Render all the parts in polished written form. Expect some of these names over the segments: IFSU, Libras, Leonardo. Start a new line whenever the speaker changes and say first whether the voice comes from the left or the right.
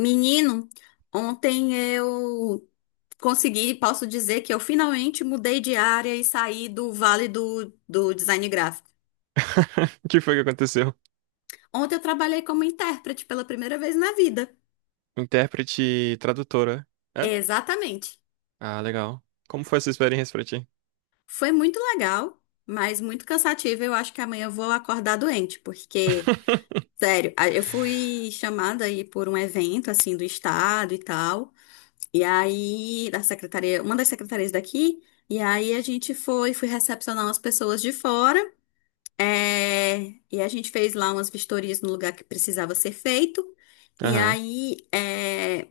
left: Menino, ontem eu consegui, posso dizer que eu finalmente mudei de área e saí do vale do design gráfico.
right: O que foi que aconteceu?
left: Ontem eu trabalhei como intérprete pela primeira vez na vida.
right: Intérprete e tradutora. É?
left: Exatamente.
right: Ah, legal. Como foi essa experiência pra ti?
left: Foi muito legal, mas muito cansativo. Eu acho que amanhã eu vou acordar doente, porque, sério, eu fui chamada aí por um evento, assim, do estado e tal. E aí, da secretaria, uma das secretarias daqui. E aí fui recepcionar umas pessoas de fora. É, e a gente fez lá umas vistorias no lugar que precisava ser feito. E
right: Aham.
left: aí,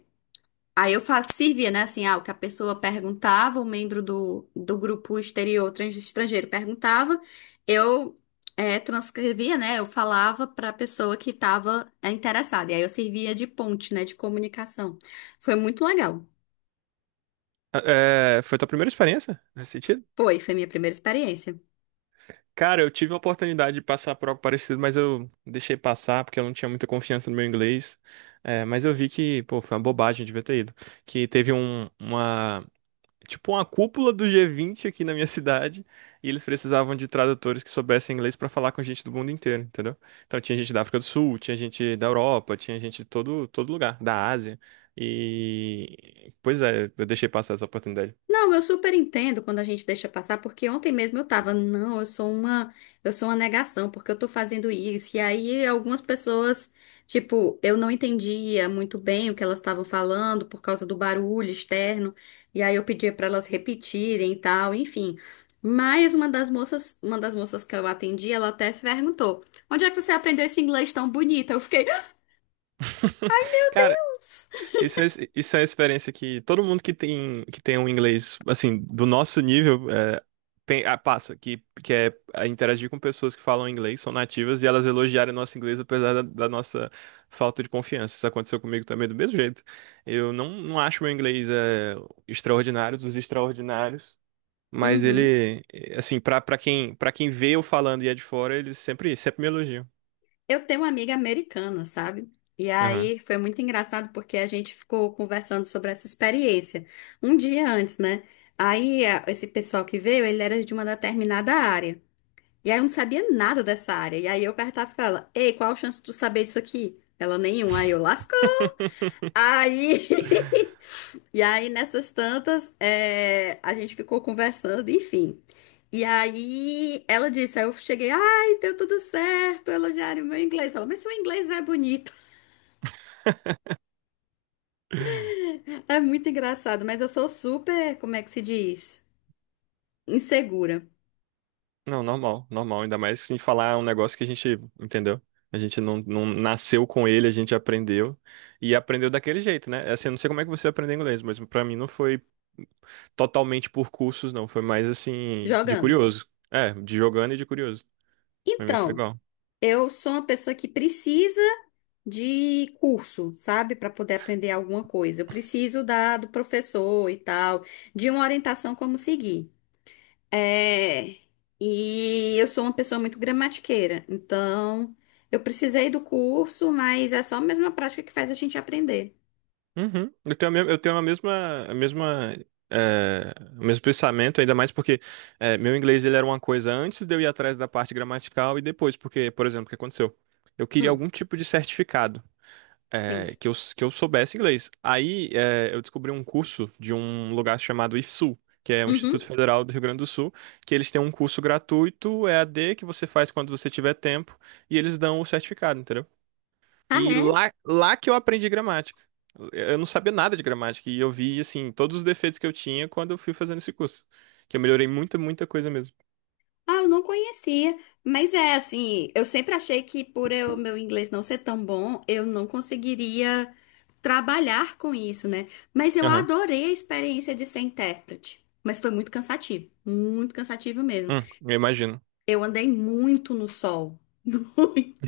left: aí eu fazia, servia, né? Assim, ah, o que a pessoa perguntava, o membro do grupo exterior estrangeiro perguntava, eu transcrevia, né? Eu falava para a pessoa que estava interessada. E aí eu servia de ponte, né? De comunicação. Foi muito legal.
right: É, foi tua primeira experiência nesse sentido?
left: Foi, foi minha primeira experiência.
right: Cara, eu tive a oportunidade de passar por algo parecido, mas eu deixei passar porque eu não tinha muita confiança no meu inglês. É, mas eu vi que, pô, foi uma bobagem, eu devia ter ido. Que teve tipo uma cúpula do G20 aqui na minha cidade, e eles precisavam de tradutores que soubessem inglês pra falar com gente do mundo inteiro, entendeu? Então tinha gente da África do Sul, tinha gente da Europa, tinha gente de todo lugar, da Ásia. E pois é, eu deixei passar essa oportunidade.
left: Não, eu super entendo quando a gente deixa passar, porque ontem mesmo eu tava, não, eu sou uma negação, porque eu tô fazendo isso. E aí algumas pessoas, tipo, eu não entendia muito bem o que elas estavam falando por causa do barulho externo, e aí eu pedia pra elas repetirem e tal, enfim. Mas uma das moças que eu atendi, ela até perguntou: "Onde é que você aprendeu esse inglês tão bonito?" Eu fiquei,
right: Cara, isso é, isso é a experiência que todo mundo que tem um inglês assim do nosso nível tem- ah, passa, que é ah, interagir com pessoas que falam inglês, são nativas, e elas elogiarem o nosso inglês apesar da nossa falta de confiança. Isso aconteceu comigo também do mesmo jeito. Eu não acho meu inglês é, extraordinário, dos extraordinários, mas
left: "Uhum."
right: ele, assim, pra quem vê eu falando e é de fora, eles sempre me elogiam.
left: Eu tenho uma amiga americana, sabe? E
right: Aham.
left: aí foi muito engraçado porque a gente ficou conversando sobre essa experiência um dia antes, né? Aí esse pessoal que veio, ele era de uma determinada área. E aí eu não sabia nada dessa área. E aí eu perguntava pra ela: "Ei, qual a chance de tu saber isso aqui?" Ela, nenhuma. Aí eu lascou. Aí. E aí, nessas tantas, a gente ficou conversando, enfim. E aí, ela disse, aí eu cheguei, ai, deu tudo certo, elogiaram meu inglês. Ela, mas seu inglês não é bonito. É muito engraçado, mas eu sou super, como é que se diz? Insegura,
right: Não, normal, normal. Ainda mais se a gente falar um negócio que a gente entendeu. A gente não nasceu com ele, a gente aprendeu. E aprendeu daquele jeito, né? É. Assim, eu não sei como é que você aprendeu inglês, mas pra mim não foi totalmente por cursos, não. Foi mais assim, de
left: jogando.
right: curioso. É, de jogando e de curioso. Pra mim foi
left: Então,
right: igual.
left: eu sou uma pessoa que precisa de curso, sabe? Para poder aprender alguma coisa. Eu preciso da, do professor e tal, de uma orientação como seguir. É, e eu sou uma pessoa muito gramatiqueira, então eu precisei do curso, mas é só mesmo a prática que faz a gente aprender.
right: Uhum. Eu tenho é, o mesmo pensamento, ainda mais porque é, meu inglês ele era uma coisa antes de eu ir atrás da parte gramatical e depois, porque, por exemplo, o que aconteceu? Eu queria
left: Hum,
right: algum tipo de certificado.
left: sim.
right: É, que eu soubesse inglês. Aí é, eu descobri um curso de um lugar chamado IFSU, que é o Instituto
left: Uhum.
right: Federal do Rio Grande do Sul, que eles têm um curso gratuito EAD que você faz quando você tiver tempo e eles dão o certificado, entendeu?
left: Ah,
right: E
left: é?
right: lá que eu aprendi gramática. Eu não sabia nada de gramática e eu vi, assim, todos os defeitos que eu tinha quando eu fui fazendo esse curso. Que eu melhorei muita coisa mesmo.
left: Ah, eu não conhecia. Mas é assim, eu sempre achei que por eu, meu inglês não ser tão bom, eu não conseguiria trabalhar com isso, né? Mas eu
right: Aham.
left: adorei a experiência de ser intérprete. Mas foi muito cansativo mesmo.
right: Eu imagino.
left: Eu andei muito no sol.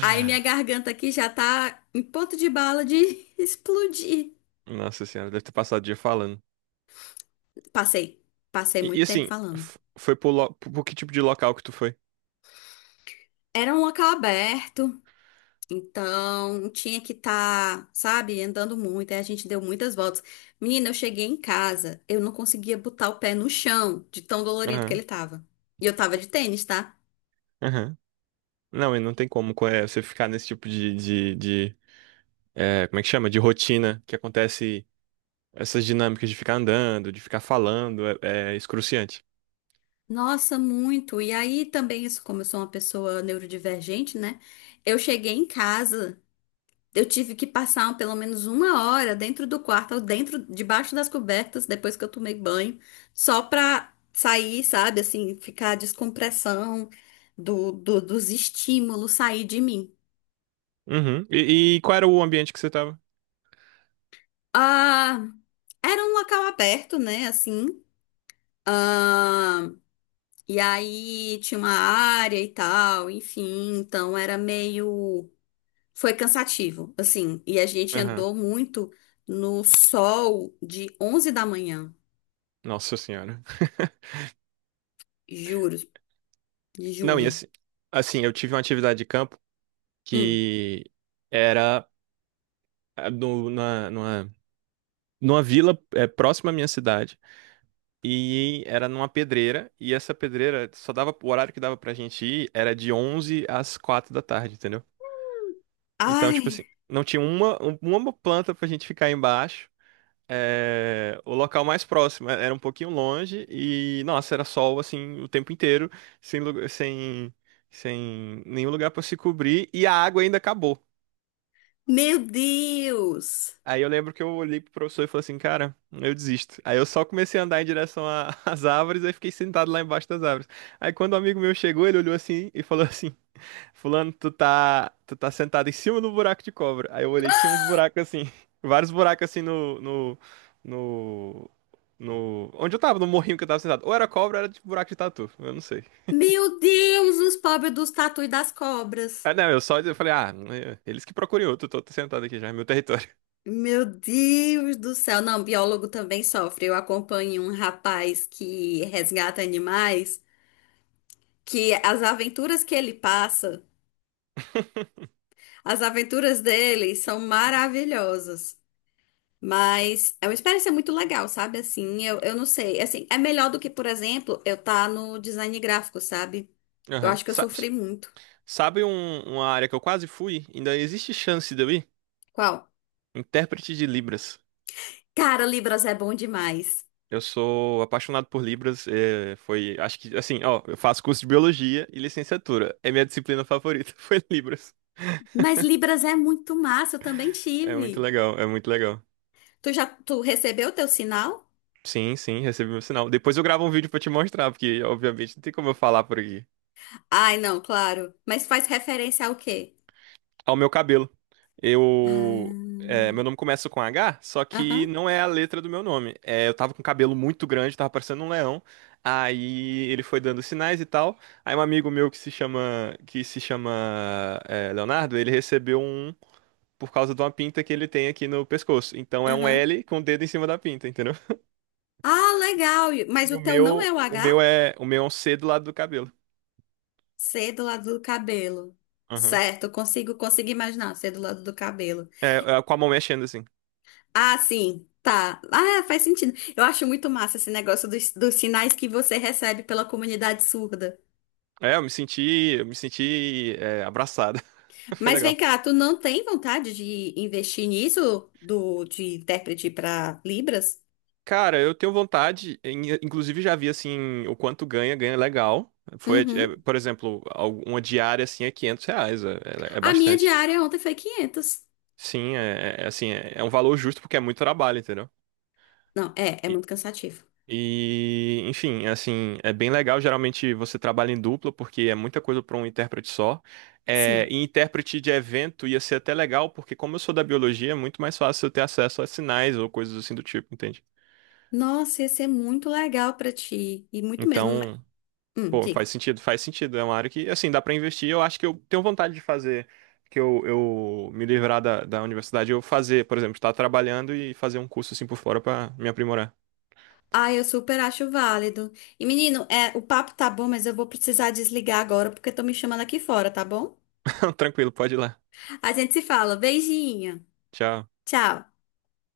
left: Aí minha garganta aqui já tá em ponto de bala de explodir.
right: Nossa senhora, deve ter passado o dia falando.
left: Passei, passei
right: E
left: muito tempo
right: assim,
left: falando.
right: f- foi pro, lo- pro que tipo de local que tu foi?
left: Era um local aberto, então tinha que estar, sabe, andando muito. Aí a gente deu muitas voltas. Menina, eu cheguei em casa, eu não conseguia botar o pé no chão, de tão dolorido que ele
right: Aham,
left: tava. E eu tava de tênis, tá?
right: aham. Não, e não tem como co- é, você ficar nesse tipo de, é, como é que chama? De rotina que acontece essas dinâmicas de ficar andando, de ficar falando, é, é excruciante.
left: Nossa, muito. E aí também, isso, como eu sou uma pessoa neurodivergente, né? Eu cheguei em casa. Eu tive que passar pelo menos uma hora dentro do quarto, ou dentro, debaixo das cobertas, depois que eu tomei banho, só pra sair, sabe, assim, ficar a descompressão do, dos estímulos sair de mim.
right: Uhum. E qual era o ambiente que você tava?
left: Ah, era um local aberto, né, assim. Ah, e aí tinha uma área e tal, enfim, então era meio. Foi cansativo, assim, e a gente
right: Aham.
left: andou muito no sol de 11 da manhã.
right: Nossa senhora.
left: Juro,
right: Não, e
left: juro.
right: assim, assim, eu tive uma atividade de campo
left: Hum.
right: que era ah, no, na, numa, numa vila é, próxima à minha cidade. E era numa pedreira, e essa pedreira só dava, o horário que dava pra gente ir era de 11 às 4 da tarde, entendeu? Então, tipo assim,
left: Ai,
right: não tinha uma planta pra gente ficar embaixo. É, o local mais próximo era um pouquinho longe e, nossa, era sol assim o tempo inteiro, sem, lu- sem, nenhum lugar pra se cobrir, e a água ainda acabou.
left: meu Deus!
right: Aí eu lembro que eu olhei pro professor e falei assim, cara, eu desisto. Aí eu só comecei a andar em direção a- às árvores, aí fiquei sentado lá embaixo das árvores. Aí quando um amigo meu chegou, ele olhou assim e falou assim, Fulano, tu tá sentado em cima do buraco de cobra. Aí eu olhei, tinha uns buracos assim, vários buracos assim no, onde eu tava, no morrinho que eu tava sentado. Ou era cobra, ou era de buraco de tatu, eu não sei.
left: Meu Deus, os pobres dos tatu e das cobras.
right: Ah, não, eu só eu falei, ah, é, eles que procurem outro, tô sentado aqui já, é meu território.
left: Meu Deus do céu. Não, biólogo também sofre. Eu acompanho um rapaz que resgata animais, que as aventuras que ele passa, as aventuras dele são maravilhosas. Mas é uma experiência muito legal, sabe? Assim, eu não sei. Assim, é melhor do que, por exemplo, eu estar no design gráfico, sabe? Eu
right: Aham.
left: acho que eu sofri muito.
right: Sabe um- uma área que eu quase fui? Ainda existe chance de eu ir?
left: Qual?
right: Intérprete de Libras.
left: Cara, Libras é bom demais.
right: Eu sou apaixonado por Libras. É, foi, acho que, assim, ó, eu faço curso de biologia e licenciatura. É minha disciplina favorita, foi Libras.
left: Mas Libras é muito massa, eu também
right: É muito
left: tive.
right: legal, é muito legal.
left: Tu já, tu recebeu o teu sinal?
right: Sim, sim, recebi meu sinal. Depois eu gravo um vídeo pra te mostrar, porque obviamente não tem como eu falar por aqui.
left: Ai, não, claro. Mas faz referência ao quê?
right: Ao meu cabelo. Eu.
left: Ah,
right: É, meu nome começa com H, só que
left: aham,
right: não é a letra do meu nome. É, eu tava com um cabelo muito grande, tava parecendo um leão. Aí ele foi dando sinais e tal. Aí um amigo meu que se chama é, Leonardo, ele recebeu um por causa de uma pinta que ele tem aqui no pescoço. Então é um
left: aham.
right: L com o dedo em cima da pinta, entendeu?
left: Ah, legal. E- mas
right: E
left: o teu não é o H?
right: o meu é um C do lado do cabelo.
left: C do lado do cabelo.
right: Aham.
left: Certo, consigo imaginar C do lado do cabelo.
right: É, é, com a mão mexendo assim.
left: Ah, sim, tá. Ah, faz sentido. Eu acho muito massa esse negócio dos sinais que você recebe pela comunidade surda.
right: É, eu me senti é, abraçado. Foi
left: Mas vem
right: legal.
left: cá, tu não tem vontade de investir nisso do de intérprete para Libras?
right: Cara, eu tenho vontade, em- inclusive já vi assim o quanto ganha, ganha legal. Foi,
left: Uhum.
right: é, por exemplo, al- uma diária assim é 500 reais, é, é- é
left: A minha
right: bastante.
left: diária ontem foi 500.
right: Sim, é, é- é, assim, é, é um valor justo porque é muito trabalho, entendeu?
left: Não, é, é
right: E,
left: muito cansativo.
right: e, enfim, assim, é bem legal. Geralmente você trabalha em dupla porque é muita coisa para um intérprete só. É,
left: Sim.
right: e intérprete de evento ia ser até legal porque como eu sou da biologia, é muito mais fácil eu ter acesso a sinais ou coisas assim do tipo, entende?
left: Nossa, ia ser muito legal pra ti e muito mesmo. Mas-
right: Então,
left: hum,
right: pô,
left: diga.
right: faz sentido, faz sentido. É uma área que, assim, dá pra investir. Eu acho que eu tenho vontade de fazer, que eu me livrar da, da universidade, eu fazer, por exemplo, estar trabalhando e fazer um curso assim por fora pra me aprimorar.
left: Ah, eu super acho válido. E menino, é, o papo tá bom, mas eu vou precisar desligar agora porque estão me chamando aqui fora, tá bom?
right: Tranquilo, pode ir lá.
left: A gente se fala. Beijinho.
right: Tchau.
left: Tchau.